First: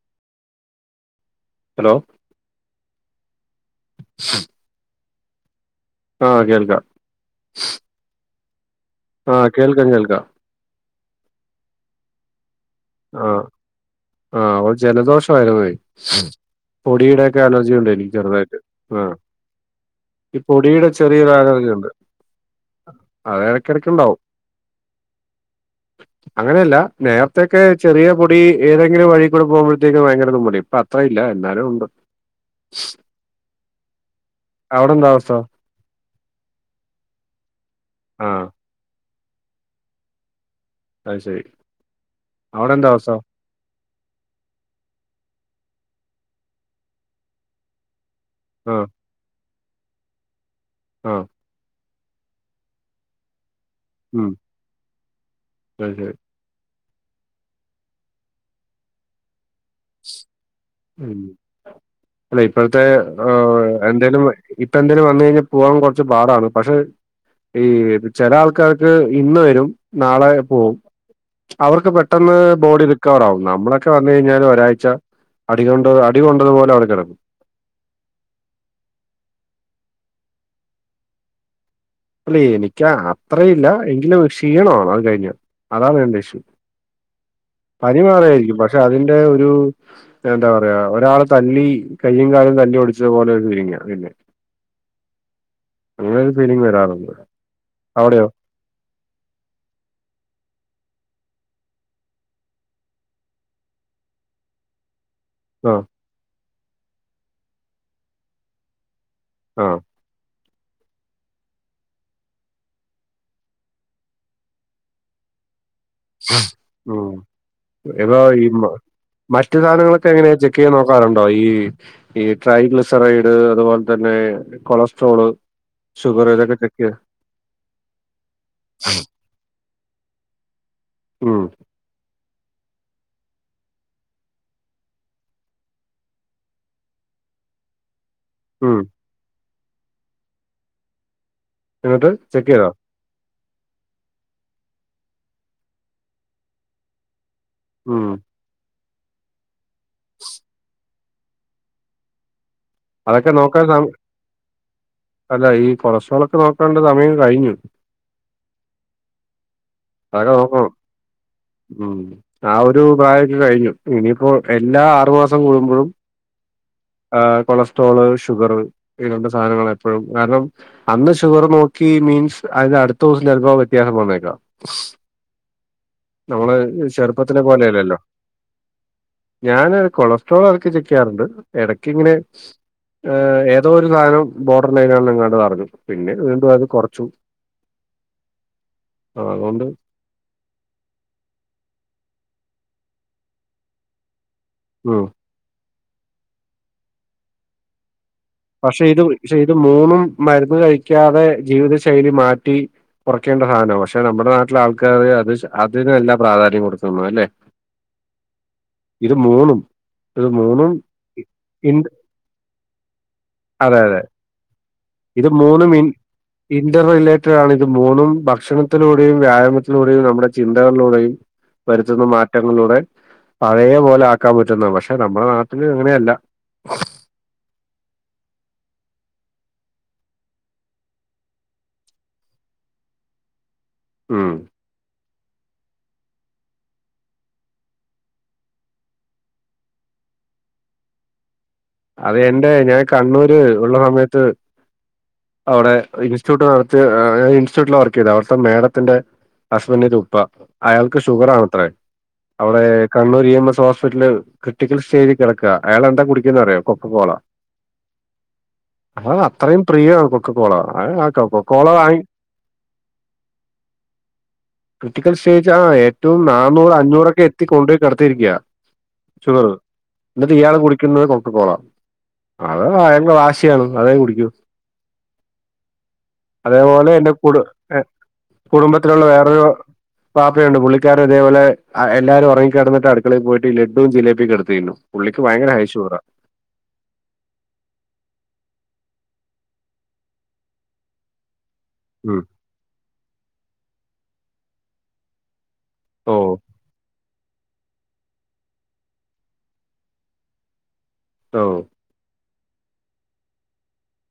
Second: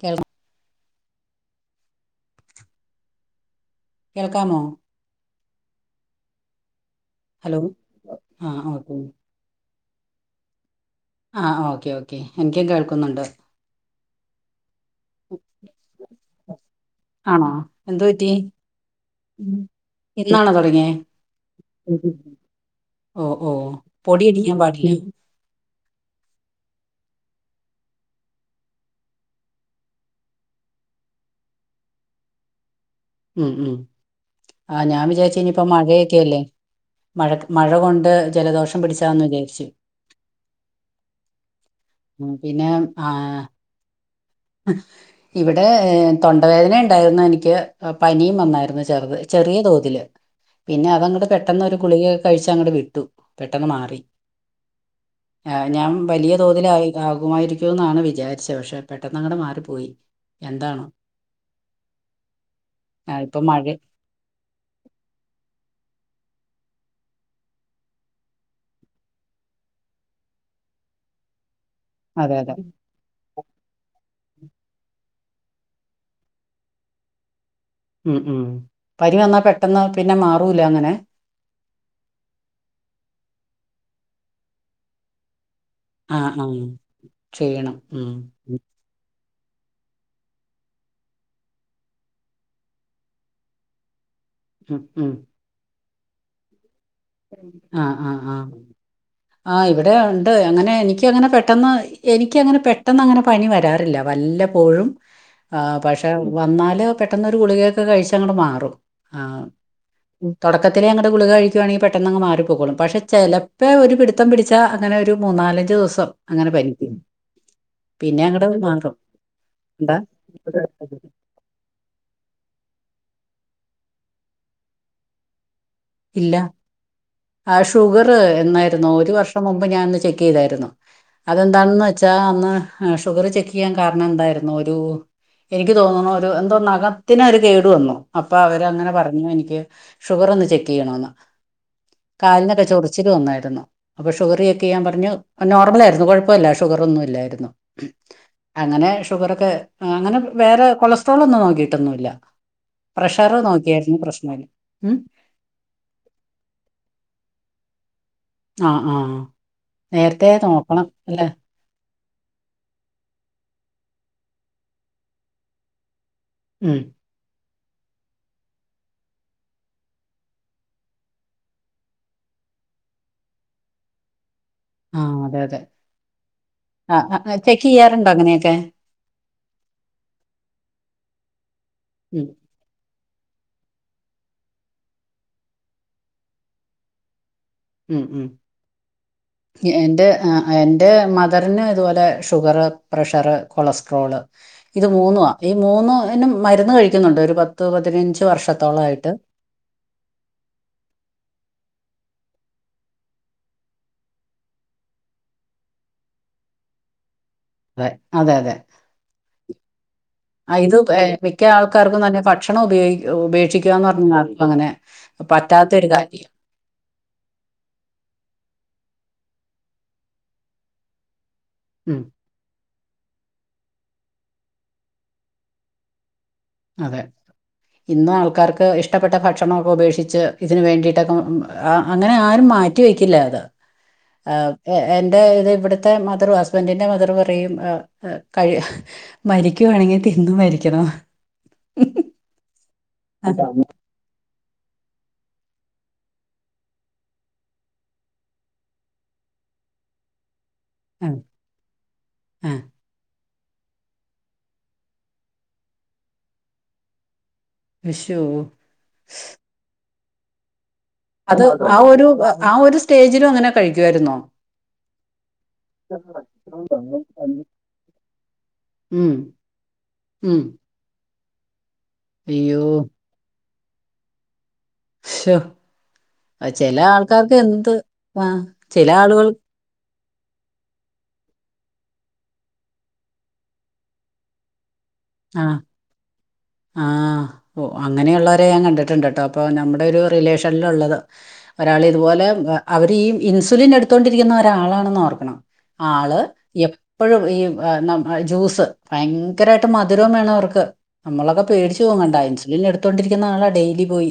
കേൾ hello. കേൾക്കാമോ? ആഹ് കേൾക്കാം. ഹലോ ആഹ് ഒകെ ആഹ് കേൾക്കാം കേൾക്കാം ആഹ് ഓക്കേ ഓക്കേ എനിക്കും കേൾക്കുന്നുണ്ട് ആഹ് ആഹ് ഒരു ജലദോഷം ആരുന്നേ- പൊടിയുടെക്കെ ആണോ അലർജി ഉണ്ട് എന്തു എനിക്ക് പറ്റി ചെറുതായിട്ട് ആഹ്. ഈ ഇന്നാണോ പൊടിയുടെ തുടങ്ങിയേ ചെറിയൊരു അലർജി ഉണ്ട് അത് ഓഹോ ഇടയ്ക്കിടയ്ക്കുണ്ടാവും പൊടി അടിക്കാൻ പാടില്ലേ അങ്ങനെയല്ല നേരത്തെേ- ഒക്കെ ചെറിയ പൊടി ഏതെങ്കിലും വഴി കൂടെ പോക്മ്പഴത്തേക്കും ഭയങ്കരതുമ്മല് ഇപ്പൊ അത്ര ഇല്ല എന്നാലും ഉണ്ട് ശ്.. മ് മ് ആഹ്! ഞാൻ അവസ്ഥ വിചാരിച്ച് ഇനീപ്പം മഴയക്കല്ലേ മഴ മഴകൊണ്ട് ആഹ് ജലദോഷം പിടിച്ചെയാന്നു വിചാരിച്ചു അത് ശരി പിന്നെ അവിടെ എന്താ അവസ്ഥ ആഹ്! ഇവിടെ തൊണ്ടവേദന ഉണ്ടായിരുന്നു എനിക്ക് പനിയും വന്നായിരുന്നു ആഹ് ചെറുത് ചെറിയ തോതില് പിന്നെ ആഹ് അതങ്ങ്ട് പെട്ടെന്ന് ഒരു ഗുളികക്കെ കഴിച്ച് അങ്ങട് വിട്ടു പെട്ടെന്ന് മാറി- ഉം ആഹ് അത് ഞാൻ ശരി വലിയ തോതിൽ ആകുമായിരിക്കും എന്നാണ് വിചാരിച്ചത് പക്ഷെ പെ- പെട്ടന്ന് അങ്ങട് മാറിപ്പോയി ഉ. അല്ല ഇപ്പോഴത്തെ ആ ഇപ്പൊ മഴ എന്തേലും ഇപ്പ എന്തേലും വന്ന് കഴിഞ്ഞാൽ പോവാൻ കൊറച്ച് പാടാണ് പക്ഷെ- ഈ ചെല ആൾക്കാർക്ക് ഇന്ന് വരും നാളെ പോകും അവർക്ക് പെ- അതെ പെട്ടെന്ന് അതെ ബോഡി റിക്കവറാകും നമ്മളൊക്കെ വന്നു കിഞ്ഞാൽ ഒരാഴ്ച- അടികൊ അടികൊണ്ടത്പോലെ അവിടെ കിടക്കും ഉം ഉം പനി വന്നാൽ പെട്ടെന്ന് അത് പിന്നെ മാറൂല അങ്ങനെ അല്ല എനിക്ക് അത്രയില്ല എങ്കിലും ക്ഷീണാണ് അത് കഴിഞ്ഞ അതാണ് മെയിൻ ആ ഇഷ്യു ആ ചെയ്യണം ഉം പനിമാറു ആയിരിക്കും ഉം പക്ഷെ അതിന്റെ ഒരു- എന്താ പറയാ ഒരാള് തല്ലി കയ്യും കാലും തല്ലി ഒടിച്ചത് പോലെ വിരുങ്ങ പിന്നെ ഉം ഉം അങ്ങനെ ഒരു ഫീലിംഗ് വരാറുണ്ട് ആഹ്! ആഹ്! അവിടെയോ ആഹ്! ആഹ് ഇവിടെ ഉണ്ട് അങ്ങനെ എനിക്കങ്ങനെ പെട്ടെന്ന് എനിക്കങ്ങനെ പെട്ടെന്ന് അങ്ങനെ പനി വരാറില്ല വല്ലപ്പോഴും ആ ആഹ് പക്ഷെ വന്നാല് പെട്ടെന്ന് ഒരു ഗുളികയൊക്കെ കഴിച്ച അങ്ങട് മാറും ആഹ് ആഹ് തൊടക്കത്തിലെ അങ്ങട് ഗുളിക കഴിക്കുകയാണെങ്കി പെ - പെട്ടെന്ന്ങ്ങ് മാറിപ്പൊക്കോളും പക്ഷേ ചിലപ്പോൾ ഒരു പിടിത്തം പിടിച്ചാൽ അങ്ങനെ ഒരു മൂന്ന നാലഞ്ച് ദിവസം അങ്ങനെ പനിക്കും ഏതോ പിന്നെ ഈ അങ്ങട് മാറും. മറ്റു എന്താ? സാധനങ്ങളൊക്കെ എങ്ങനെയാ ചെക്ക് ചെയ്ത് നോക്കാറുണ്ടോ ഈ ഈ ട്രൈഗ്ലിസെറൈഡ് അതുപോലെ തന്നെ കൊളസ്ട്രോള് ഷുഗർ ഇല്ല ഇതൊക്കെ ചെക്ക് ചെയ്ത് ആഹ് ഷുഗർ എന്നായിരുന്നു ഒരു വർഷം മുമ്പ് ഞാൻ ഒന്ന് ചെക്ക് ചെയ്തായിരുന്നു ഉം അതെന്താണെന്ന് വെച്ചാ അന്ന് ഷുഗർ ചെക്ക് ചെയ്യാൻ കാരണം എന്തായിരുന്നു ഒരു എനിക്ക് തോന്നുന്നു ഒരു എന്തോ നഖത്തിനൊരു കേട് വന്നു അപ്പൊ ഉം അവരങ്ങനെ പറഞ്ഞു എനിക്ക് ഷുഗർ ഒന്ന് ചെക്ക് ചെയ്യണന്ന് എന്നിട്ട് ചെക്ക് കാലിനൊക്കെ ചെയ്തോ ചോ- റിച്ചില് വന്നായിരുന്നു അപ്പ ഷുഗറ് ചെക്ക് ചെയ്യാൻ പറഞ്ഞു നോർമലായിയിരുന്നു കുഴപ്പമില്ല ഷുഗർ ഒന്നുമില്ലായിരുന്നു ഉം. അങ്ങനെ ഷുഗറൊക്കെ അങ്ങനെ വേറെ കൊളസ്ട്രോളൊന്നും നോക്കിട്ടൊന്നുയില്ല അതൊക്കെ പ്രഷറ് നോക്കാൻ സമ നോക്കിയായിരുന്നു പ്രശ്നമില്ല അല്ല ഈ കൊളസ്ട്രോളൊക്കെ നോക്കാണ്ട് സമയം കഴിഞ്ഞു ആഹ് ആഹ് നേരത്തെ അതൊക്കെ നോക്കണം ഇല്ലേ ഉം ആഹ് ഒരു പ്രായക്കെ കഴിഞ്ഞു ഇനിയിപ്പോ എല്ലാ ആറുമാസം കൂടുമ്പോഴും. ഉം. ആഹ് കൊളസ്ട്രോള് ഷുഗറ് ഈരണ്ട് സാധനങ്ങൾ എപ്പോഴും കാരണം. അന്ന് ഷുഗർ നോക്കി മീൻസ് അത് അടുത്ത ദിവ്സോം ചെൽപ്പോ വ്ത്യാസം വന്നേക്കാം. ആ അതെ അതെ നമ്മള് ആ ചെറുപ്പത്തിലെ ചെക്ക് പോലെയലല്ലോ. ചെയ്യാറുണ്ടോ അങ്ങനെയൊക്കെ ഞാന് കൊളസ്ട്രോൾ എടക്ക്‌ ചെക്കെയാറുണ്ട് എടക്ക്ങ്ങനെ. ഉം ഏഹ് ഏതോരുസാനം ബോർഡർ ലൈനാണ് എന്ന്ങ്ങാണ്ടോ പറഞ്ഞു പിന്നെ വീണ്ടും അത് കൊർച്ചു. ഉം ഉം അതുകൊണ്ട് എഹ് എന്റെ ആഹ്. എൻ്റെ മദർന് ഇത്പോലെ ഷുഗറ് പ്രഷറ് കൊളസ്ട്രോള് ഇത് ഉം മൂന്നും ആഹ് ഈ മൂന്ന്നും മരുന്ന് കഴിക്കുന്നുണ്ട് ഒര് പത്ത് പതിനഞ്ച് വർഷം. പഷെ ഇത് ഷെ ഇത് മൂന്നും മരുന്ന് കഴിക്കാതെ ജീവിത ശൈലി മാറ്റി കൊറയ്ക്കേണ്ട സാനവ പഷെ നമ്മ്ടെ നാട്ടിലെ ആൾക്കാര് അത് ശ അതിന് അല്ല പ്രാധാന്യം കൊടുക്ക്ന്ന്ല്ലെ. തെ അതെ അതെ ആഹ് മൂന്നും ഇത് എഹ് ഇ- മിക്ക ഇൻ ആൾക്കാർക്കും തന്നെ കട്ട് ഭക്ഷണം ഉപേ അതെ ഉപേക്ഷിക്കാന്ന് അതെ പറഞ്ഞാൽ അങ്ങനെ. ഇത് മൂന്ന് പറ്റാത്ത മീൻ ഒരു കാര്യം ഇന്റർറിലേറ്റഡ് ആണ് ഇത് മൂന്നും ഭക്ഷണത്തിലൂടെയും വ്യായാമത്തിലൂടെയും നമ്മുടെ ചിന്തകളിലൂടെയും. ഉം വര്ത്തുന്ന മാറ്റങ്ങളിലൂടെ പഴയ പോലെ ആക്കാൻ പറ്റുന്ന പക്ഷെ നമ്മുടെ നാട്ടില് അങ്ങനെയല്ല. അതെ. ഇന്ന് ആൾക്കാര്ക്ക് ഇഷ്ടപ്പെട്ട ഭക്ഷണോക്കെ ഉപേക്ഷിച്ച് ഇതിന് വേണ്ടിയിട്ടൊക്കെ അങ്ങനെ ആരും മാറ്റ് റ്റിവെക്കില്ല അത് ഉം ആഹ്. എന്റെ ഇത് ഇവിടുത്തെ മദറ് ഹസ്ബന്റിന്റെ മദറ് പറയും എഹ് എഹ് കയ് മരിക്കുവാണെങ്കി തിന്ന് മരിക്കണം അത് എന്റെ ഞാൻ കണ്ണൂര് ഉള്ള സമയത്ത്. അവ്ടെ ഇൻസ്റ്റിറ്റ്യൂട്ട് നടത്തിയ ഏഹ് ഇൻസ്റ്റിറ്റ്യൂട്ടില് വർക്കെയ്തെ അവ്ടുത്തെ മേഡത്തിന്റെ. ഹുസ്ബൻഡ്ന്റ ഉപ്പ അയാൾക്ക് ആഹ് ആഹ് ഷുഗറാണത്രെ. അവ്ടെ ആഹ് Kannur E M S ഹോസ്പിറ്റല്ല് critical സ്റ്റേജിൽ കെടക്ക അയാൾ എന്താ കുടിക്കുന്നേ അറിയൊ? കൊക്കകോള വിഷു ആഹ് അത്രയും പ്രിയാം ആണ് കൊക്കകോള ആയക് അത് ആഹ് ഒരു ആഹ് ഒരു സ്റ്റേജിലും അങ്ങനെ കഴിക്കുവായിരുന്നോ? ക്രിറ്റിക്കൽ സ്റ്റേജ് ആഹ് ഏറ്റവും നന്നൂറ് അഞ്ഞൂറൊക്കെ എത്തി കൊണ്ട്പോയി കെടത്തിരിക്ക്യ. ഉം. ന്ന്ട്ട് ഉം ഇയാള് കുടിക്കുന്നത് കൊക്കക്കോള അയ്യോ അത് അയാളുടെ വാശിയാണ് അതേ കുടിക്കൂ. ശൊ. അതേപോലെ എന്റെ കുട് എഹ് ആഹ് ചില കുടുംബത്തിലുള്ള ആളുകൾ വേറൊരു പാപ്പയുണ്ട് പുള്ളിക്കാരും ഇതേപോലെ എല്ലാരും ഒറങ്ങിക്കെടന്ന്ട്ട് അടുക്കളയി പോയിട്ട് ലഡും ജിലേബിയൊക്കെടുത്ത് തിന്നും പുള്ളിക്ക് ഭയങ്കര ആഹ് ഹൈ ഷുഗർ ആഹ് ആഹ്. ഒ അങ്ങനെയുള്ളവരെ ഞാൻ കണ്ടിട്ടുണ്ട്ട്ടോ അപ്പൊ നമ്മടെ ഒരു റിലേഷന്ൽ ഉള്ളത. ഒരാള് ഉം. ഇതുപോലെ അവര് ഈ ഇൻസുലിൻ എടുത്തോണ്ടിരിക്കുന്ന ഒരാളാണെന്ന് ഓർക്കണം. ഓ ആള് എപ്പോഴും ഈ എ ന്ന ജ്യൂസ് ഭയങ്കരട് ട്ട് മധുരോം വേണം അവർക്ക് ന്നമ്മളൊക്കെ ഓ പേടിച്ച് പോവും കണ്ട ഇൻസുലിൻ എടുത്തോണ്ടിരിക്കുന്ന ആളാ ഡെയിലി പോയി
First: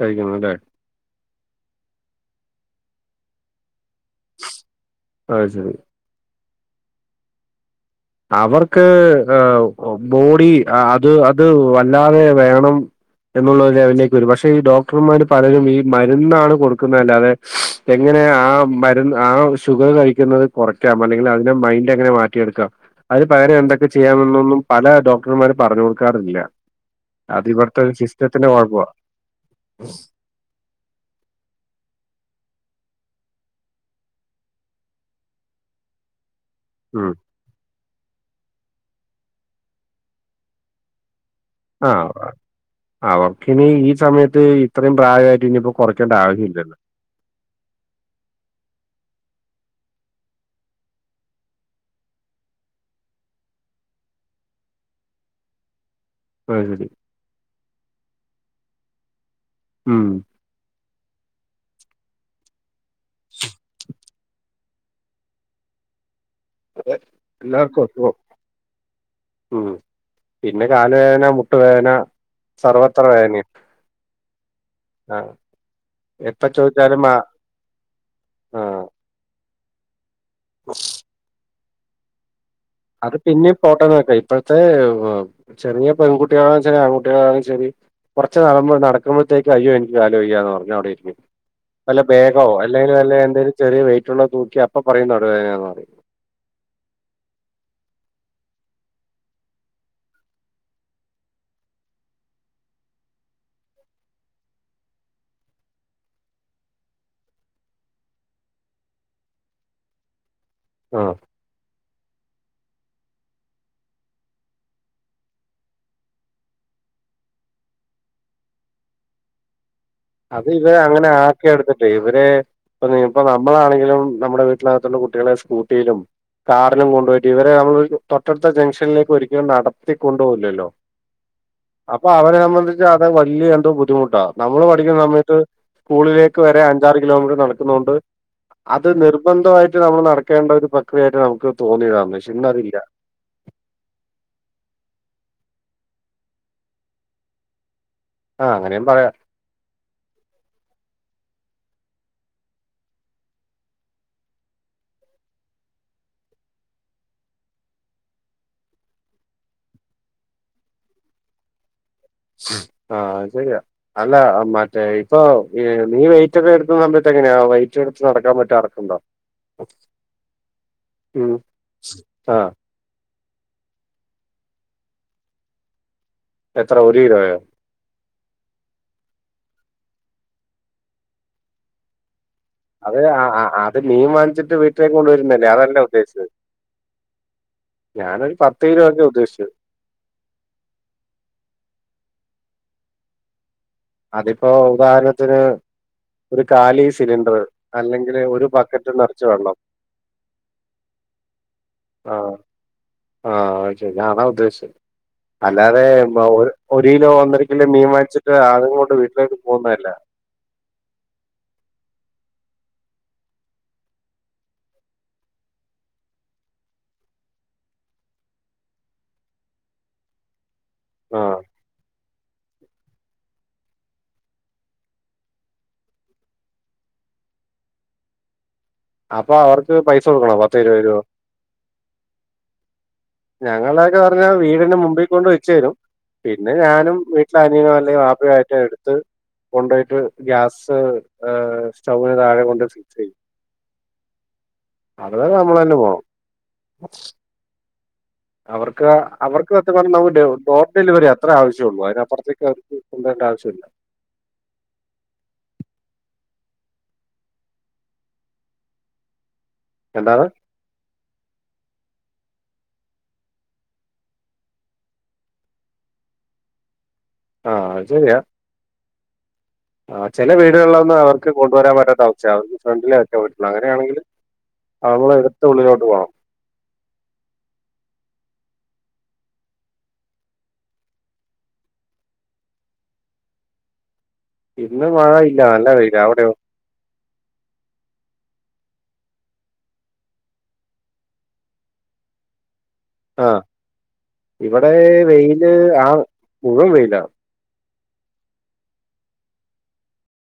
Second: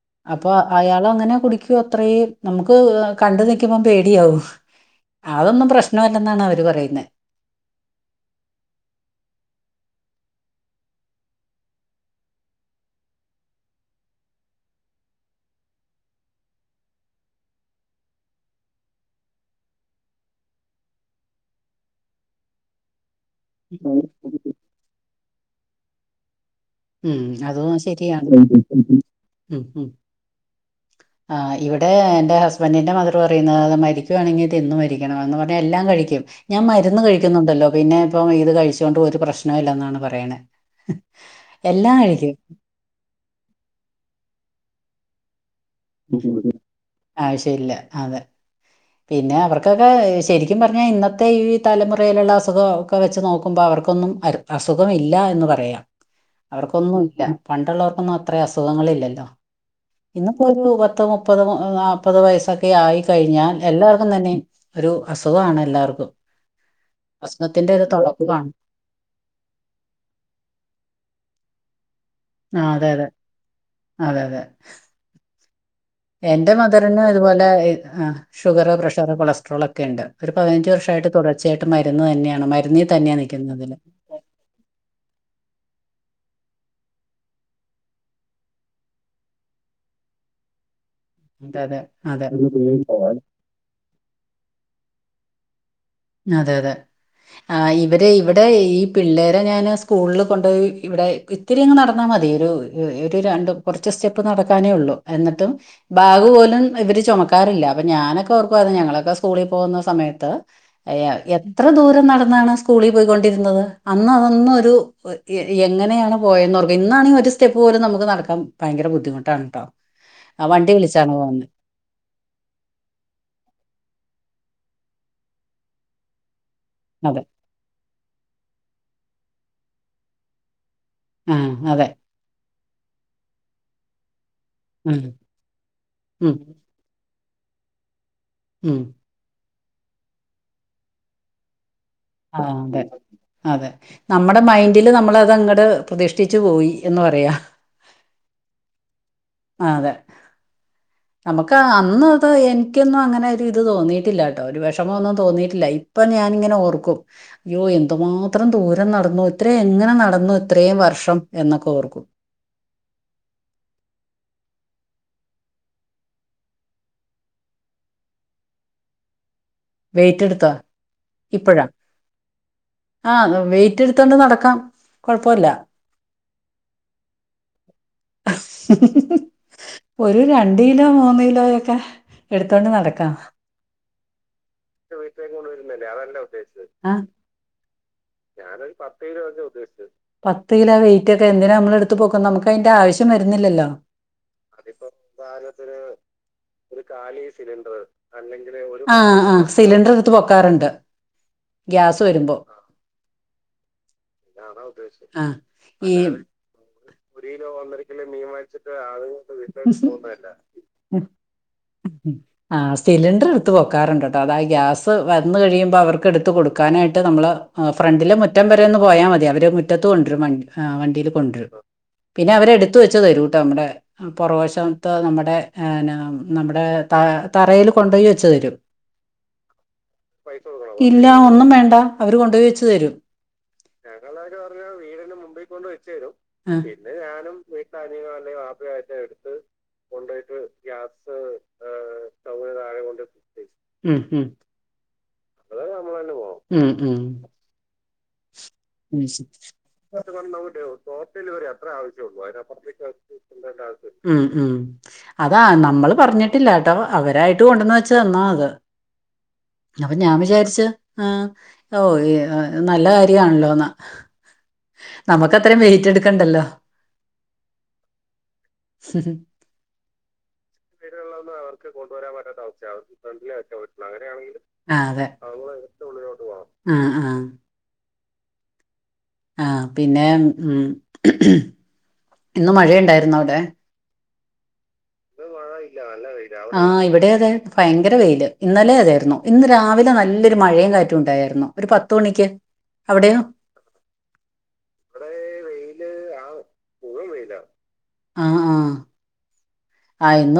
കഴിക്കുന്നുണ്ട് അപ്പൊ അയാളും അങ്ങന കുടിക്കു ആത്രം നമുക്ക് കണ്ട് നിക്കുമ്പോം പേടിയാവും അത് അതൊന്നും ശരി. പ്രശ്നമല്ലെന്നാണ് അവര് പറയുന്നെ. അവർക്ക് എഹ് ബോഡി അഹ് അത് അത് വല്ലാതെ വേണം. എന്ന് ഉളോര് ലെവലിലേക്ക് വരും പക്ഷെ ഈ ഡോക്ടർമാർ പലരും ഈ മരുന്നാണ് കൊടുക്കുന്നതല്ലാതെ. എങ്ങനെ ആഹ് മരുന്ന് ആഹ് ഷുഗർ കഴിക്കുന്നത് കുറയ്ക്കാം അല്ലെങ്കിൽ അതിനെ മൈൻഡ് എങ്ങനെ മാറ്റിയെടുക്കാം. അയ്ന് പകരം എന്തൊക്കെ ചെയ്യാമെന്നൊന്നും പല ഡോക്ടർമാര് പറഞ്ഞ് കൊടുക്കാറില്ല. ഉം അത് അതും ഇവിടുത്തൊരു ശരിയാണ് സിസ്റ്റത്തിന്റ കൊഴപ്പവാ. ഉം ഉം ആഹ് ഇവടെ എന്റെ ഹസ്ബൻന്റിന്റെ മതർ പറയുന്നെ മരിക്കുയാണെങ്കി തിന്ന് മരിക്കണം എന്ന് പറഞ്ഞ എല്ലാം കഴിക്കും. ഞാൻ മരുന്ന് ഉം. കഴിക്കുന്നുണ്ടല്ലോ പിന്നെപ്പേം ഇത് കഴിച്ചോണ്ട് ഒര് പ്രശ്നോം ഇല്ലന്നാണ് പറയണേ. എല്ലാം ആഹ് കഴിക്കും അവർക്കിന ഈ സമയത്ത് ഇത്രയും പ്രായമായിട്ട് ഇനിപ്പോ കുറക്കേണ്ട ആവശ്യം ഇല്ലല്ലോ ആവശ്യല്ല അതെ പിന്നെ അവർക്കൊക്കെ ശരിക്കും പർഞ്ഞാ ഇന്നത്തെ ഈ തലമുറയിലുള്ള അസുഖൊ ക്കെ വെച്ച് നോക്കുമ്പോ അവർക്കൊന്നും അര് അസുഖമില്ല എന്ന് പറയാ. അത് ശരി. അവർക്കൊന്നുംല്ല പണ്ട്ള്ളോർക്കൊന്നും അത്ര അസുഖങ്ങള്ല്ലല്ല. ഉം പ്പ ഒരു പത്ത്, മുപ്പത്, നാല്പ്പത് വയസ്സൊക്കെ ആയി കഴിഞ്ഞാ എല്ലാവർക്കും തന്നെ ഒരു അസുഖാണ് എല്ലാർക്കും ഏഹ് എല്ലാർക്കും അസുഖോ? ഉം പിന്നെ കാൽ വേദന, മുട്ടുവേദന ആഹ് അതെ സർവത്ര അതെ വേദനയും. അതെ അതെ ആഹ് എപ്പ എന്റെ ചോദിച്ചാലും മദറിന് ആ ഇതുപോലെ ഷുഗറ്, ആഹ് പ്രഷറ്, കൊളസ്ട്രോൾ ക്കെ ണ്ട്. ഒരു പതിനഞ്ച് വർഷായിട്ട് തൊടർച്ചയായിട്ട് മര്ന്ന് തന്നെയാണ് മര്ന്നി അത് പിന്നിം പോട്ട വെക്ക ഇപ്പഴത്തെ ചെറിയ പെൺകുട്ടികള ചെറിയ ആൺകുട്ടികളാച്ചാൽ കൊർച്ച് നടന്ന് നടക്ക്മ്പോത്തേക്ക് അയ്യോ എനിക്ക് കാല് വയ്യാ ന്ന് പർഞ്ഞ് അഒടെ ഇര്ക്കും. അതെ അതെ വല്ല അതെ ബേഗോ അല്ലെൽ വല്ല എന്തെലും ചെറിയ വെയിറ്റ് ള്ള തൂക്ക്യാ അപ്പ പറിം നടുവേനാന്ന് പറിം. അതെ അതെ ആ ഇവര് ഇവ്ടെ ഈ പിള്ളേരെ ഞാൻ സ്കൂള് കൊണ്ടോയി ഇവ്ടെ ക് ഇത്തിരി അങ്ങ് നടന്നാ മതി ഒരു ഒരു രണ്ടും കൊർച്ച് സ്റ്റെപ്പ് നടക്കാനേ ഉള്ളൂ എന്നട്ടും ബാഗ് പോലും ഇവര് ചൊമക്കാറില്ല. അപ്പൊ ഞാനൊക്കെ ഓർക്കുയിരുന്നു ഞങ്ങളക്കെ സ്കൂളി പോകുന്ന സമയത്ത് എ ആഹ് എത്ര ദൂരം നടന്നാണ് സ്കൂളി പോയികൊണ്ടിരുന്നത് അന്ന് അതന്നൊരു എങ്ങനെയാണ് പോയെന്ന ഓർക്ക ഇന്നാണെങ്കി ഒരു സ്റ്റെപ്പ് പോലും നമ്മക്ക് നടക്കാൻ ഭയങ്കര ബുദ്ധിമുട്ടാണ് ട്ടോ. അത് ഇവര് അങ്ങനെ ആക്കി എടുത്ത് ഇവരെ [unintelligible] ഇപ്പോ നമ്മളാണെങ്കിലും നമ്മുടെ വീട്ടിനകത്തുള്ള കുട്ട്യളെ സ്കൂട്ടിയിലും കാർലും അതെ കൊണ്ടോയിട്ട് ഇവരെ നമ്മൾ തൊട്ടടുത്ത ജംഗ്ഷനിലേക്ക് ഒരിക്കലും നടത്തി കൊണ്ടോവുലല്ലോ. ആഹ് അതെ പ്പ അവരെ സംബന്ധിച്ച് അത് വല്യ എന്തോ ബുദ്ധിമുട്ടാ. നമ്മള് ഉം പഠിക്കുന്ന സമയത്ത് ഉം സ്കൂളിലേക്ക് വരെ അ അഞ്ചാറ് കിലോമീറ്റർ നടക്കുന്നോണ്ട് ഉം അത് നിർബന്ധമായിട്ട് നമ്മൾ നട ക്കേണ്ട ഒരു പ്രക്രിയട്ട് നമുക്ക് തോന്നിയതാന്ന്. ആഹ് അതെ അതെ നമ്മടെ മൈൻഡില് നമ്മൾ അത് അങ്ങട് പ്രതിഷ്ഠിച്ചു പോയി എന്ന് പറയാ. ആഹ് അങ്ങനേ പറയാ. ആഹ് അതെ [inaudible] നമ്മക്ക് അന്ന് ത് എനിക്കൊന്നും അങ്ങനെ ഒരു ഇത് തോന്നിയിട്ടില്ല ട്ടോ. ഒരു വെഷമം ഒന്നും തോന്നിയിട്ടില്ല ഇ ഇപ്പ ഞാന് ങ്ങനെ ഓർക്കും. യ്യോ എന്തുമാത്രം ദൂരം നടന്നു ഇത്രേം എങ്ങനെ നടന്നു ഇത്രേം വർഷം എന്നൊക്കെ ഓർക്കും. ആഹ് ശര്യ. അല്ല മറ്റേ ഇപ്പൊ ഏഹ് നീ വെയിറ്റ് ഒക്കെ എട്ത്ത് മാറുമ്പോത്തെ ങ്ങനെയാ വയിറ്റ് എട്ത്ത് നടക്കാൻ പറ്റാ റക്കണ്ടോ? [inaudible] വെയിറ്റ്ട്ത്താ ഇപ്പഴാ? ആ ആഹ് വെയിറ്റ് എടുത്തോണ്ട് നടക്കാം കൊഴപ്പോല്ല. എത്ര ഒര് കിലോയ? ഒരു രണ്ട് കിലോ മൂന്ന് കിലോയ ക്കെ. അത് ആഹ് ആഹ് ആഹ് അത് മീൻ വാങ്ങിച്ച്ട്ട് വീട്ടിലേക്ക് കൊണ്ടുവരുന്നല്ലേ. അതല്ല ഉദ്ദേശിച്ചേ? ആ ഞാനൊരു പത്ത് കിലോക്കെ ഉദ്ദേശിച്ചത്. പത്ത് കിലോ വെയിറ്റ് ഒക്കെ എന്തിനാ നമ്മൾ എടുത്ത് പൊക്കുന്നേ? നമ്മക്ക് അയിന്റെ ആവശ്യം വര്ന്നില്ലല്ലോ. അതിപ്പോ ഉദാഹരണത്ത്ന് ഒരു കാലി സിലിണ്ടറ് അല്ലെങ്കിൽ അല്ലങ്കില് ഒരു ബക്കറ്റ് ആഹ് നിറച്ച് വെള്ളം ആഹ് സിലിണ്ടർ ട്ത്ത് പൊക്കാറുണ്ട്. ഗ്യാസ് വരുമ്പോ ആഹ് ആയ് [unintelligible] ഉദ്ദേശിച്ചേ ആ അല്ലാതെ ഈ മ ഒര് ഒരു കിലോ ഒന്നര കിലോ മീൻ വാങ്ങിച്ചിട്ട് ആണ്. വീട്ടിലേക്ക് പോകുന്നതല്ല. ഉ ഉ ആ സിലിണ്ടർ എടുത്ത് പൊക്കാറുണ്ട് കേട്ടോ അതാ ഗ്യാസ് വന്നു കഴിയുമ്പോ അവർക്ക് എടുത്ത് കൊടുക്കാനായിട്ട് നമ്മള്. ഫ്രണ്ടില് മുറ്റം വരെ ഒന്ന് പോയാൽ മതി അവര് മുറ്റത്തത്ത് കൊണ്ടൊ രും വണ്ടില് ആഹ് കൊണ്ടുരും. പിന്നെ അവരെ എടുത്ത വെച്ച തരൂട്ടോ നമ്മടെ. പുറവശത്ത് നമ്മുടെ നമ്മുടെ ത തറയിൽ കൊണ്ടപയി വെച്ചു തരും. അപ്പൊ അവർക്ക് പൈസ കൊടുക്കണോ പതോരുപതോ രൂപ? ഇല്ല ഒന്നും വേണ്ട അവര് കൊണ്ടുയി വച്ചു തരും. ഞങ്ങളൊക്കെ പറഞ്ഞാ വീടിനെ മുമ്പിൽ കൊണ്ട് വെച്ചു തരും പിന്നെ ആ ഞാനും [unintelligible] ആട്ടോ എടുത്ത് കൊണ്ടപോയിട്ട് ഗ്യാസ് ഹ അവര് തഴെ കൊണ്ട് ഫിക്സ്യ്യും. ഉം ഹം. അവി നമ്മള്ളന്നെ പോണം. ഉം ഉം അവർക്ക് ഉം അവർക്ക് സത്യം പറഞ്ഞ നമുക്ക് ഹോം ഡെലിവറി അത്ര ആവശ്യുള്ളൂ അതിനപ്പുറത്തേക്ക് [unintelligible] ആവശ്യമില്ല. ഉം ഉം അതാ നമ്മള് പറഞ്ഞിട്ടില്ലട്ടോ അവരായിട്ട് കൊണ്ടുവന്ന് വെച്ച തന്നാത്. അപ്പൊ ഞാൻ എന്താണ് വിചാരിച്ച [unintelligible] നല്ല കാര്യമാണല്ലോന്ന് നമുക്ക് അത്രയും വെയിറ്റ് എടുക്കണ്ടല്ലോ? ആഹ അത് ശരിയാ. ഹ ഹ് ആ ചില വീടുകളിലൊന്നും അവർക്ക് കൊണ്ടുവരാൻ പറ്റാത്തവശ്യ അവർക്ക് ഫ്രണ്ടിലേ ഒക്കെ പോയിട്ടുള്ളൂ അങ്ങനെയാണെങ്കില്. ആ നമ്മള്ടുത്ത ഉള്ളിലോട്ട് പോണം. ആ അ. ആഹ പിന്നെ ഉ ഇന്ന് മഴയുണ്ടായിരുന്നോ അവിടെ? ഇന്ന് മഴ ഇല്ല നല്ലവെയലാ അവിട് യോ? ആഹ ഇവിടെ അതെ ഭയങ്കര വെയിയില് ഇന്നലെ അതായിരുന്നു ഇന്ന് രാവിലെ നല്ലൊരു മഴയും കാറ്റുംണ്ടായിരുന്നു. ഒരു പത്ത മണിക്ക്. അവിടെയോ ആ ഇവിടെ വെയില് ആ മുഴുവൻ വെയിലാണ്. ആ ആഹ ആയിരുന്നു.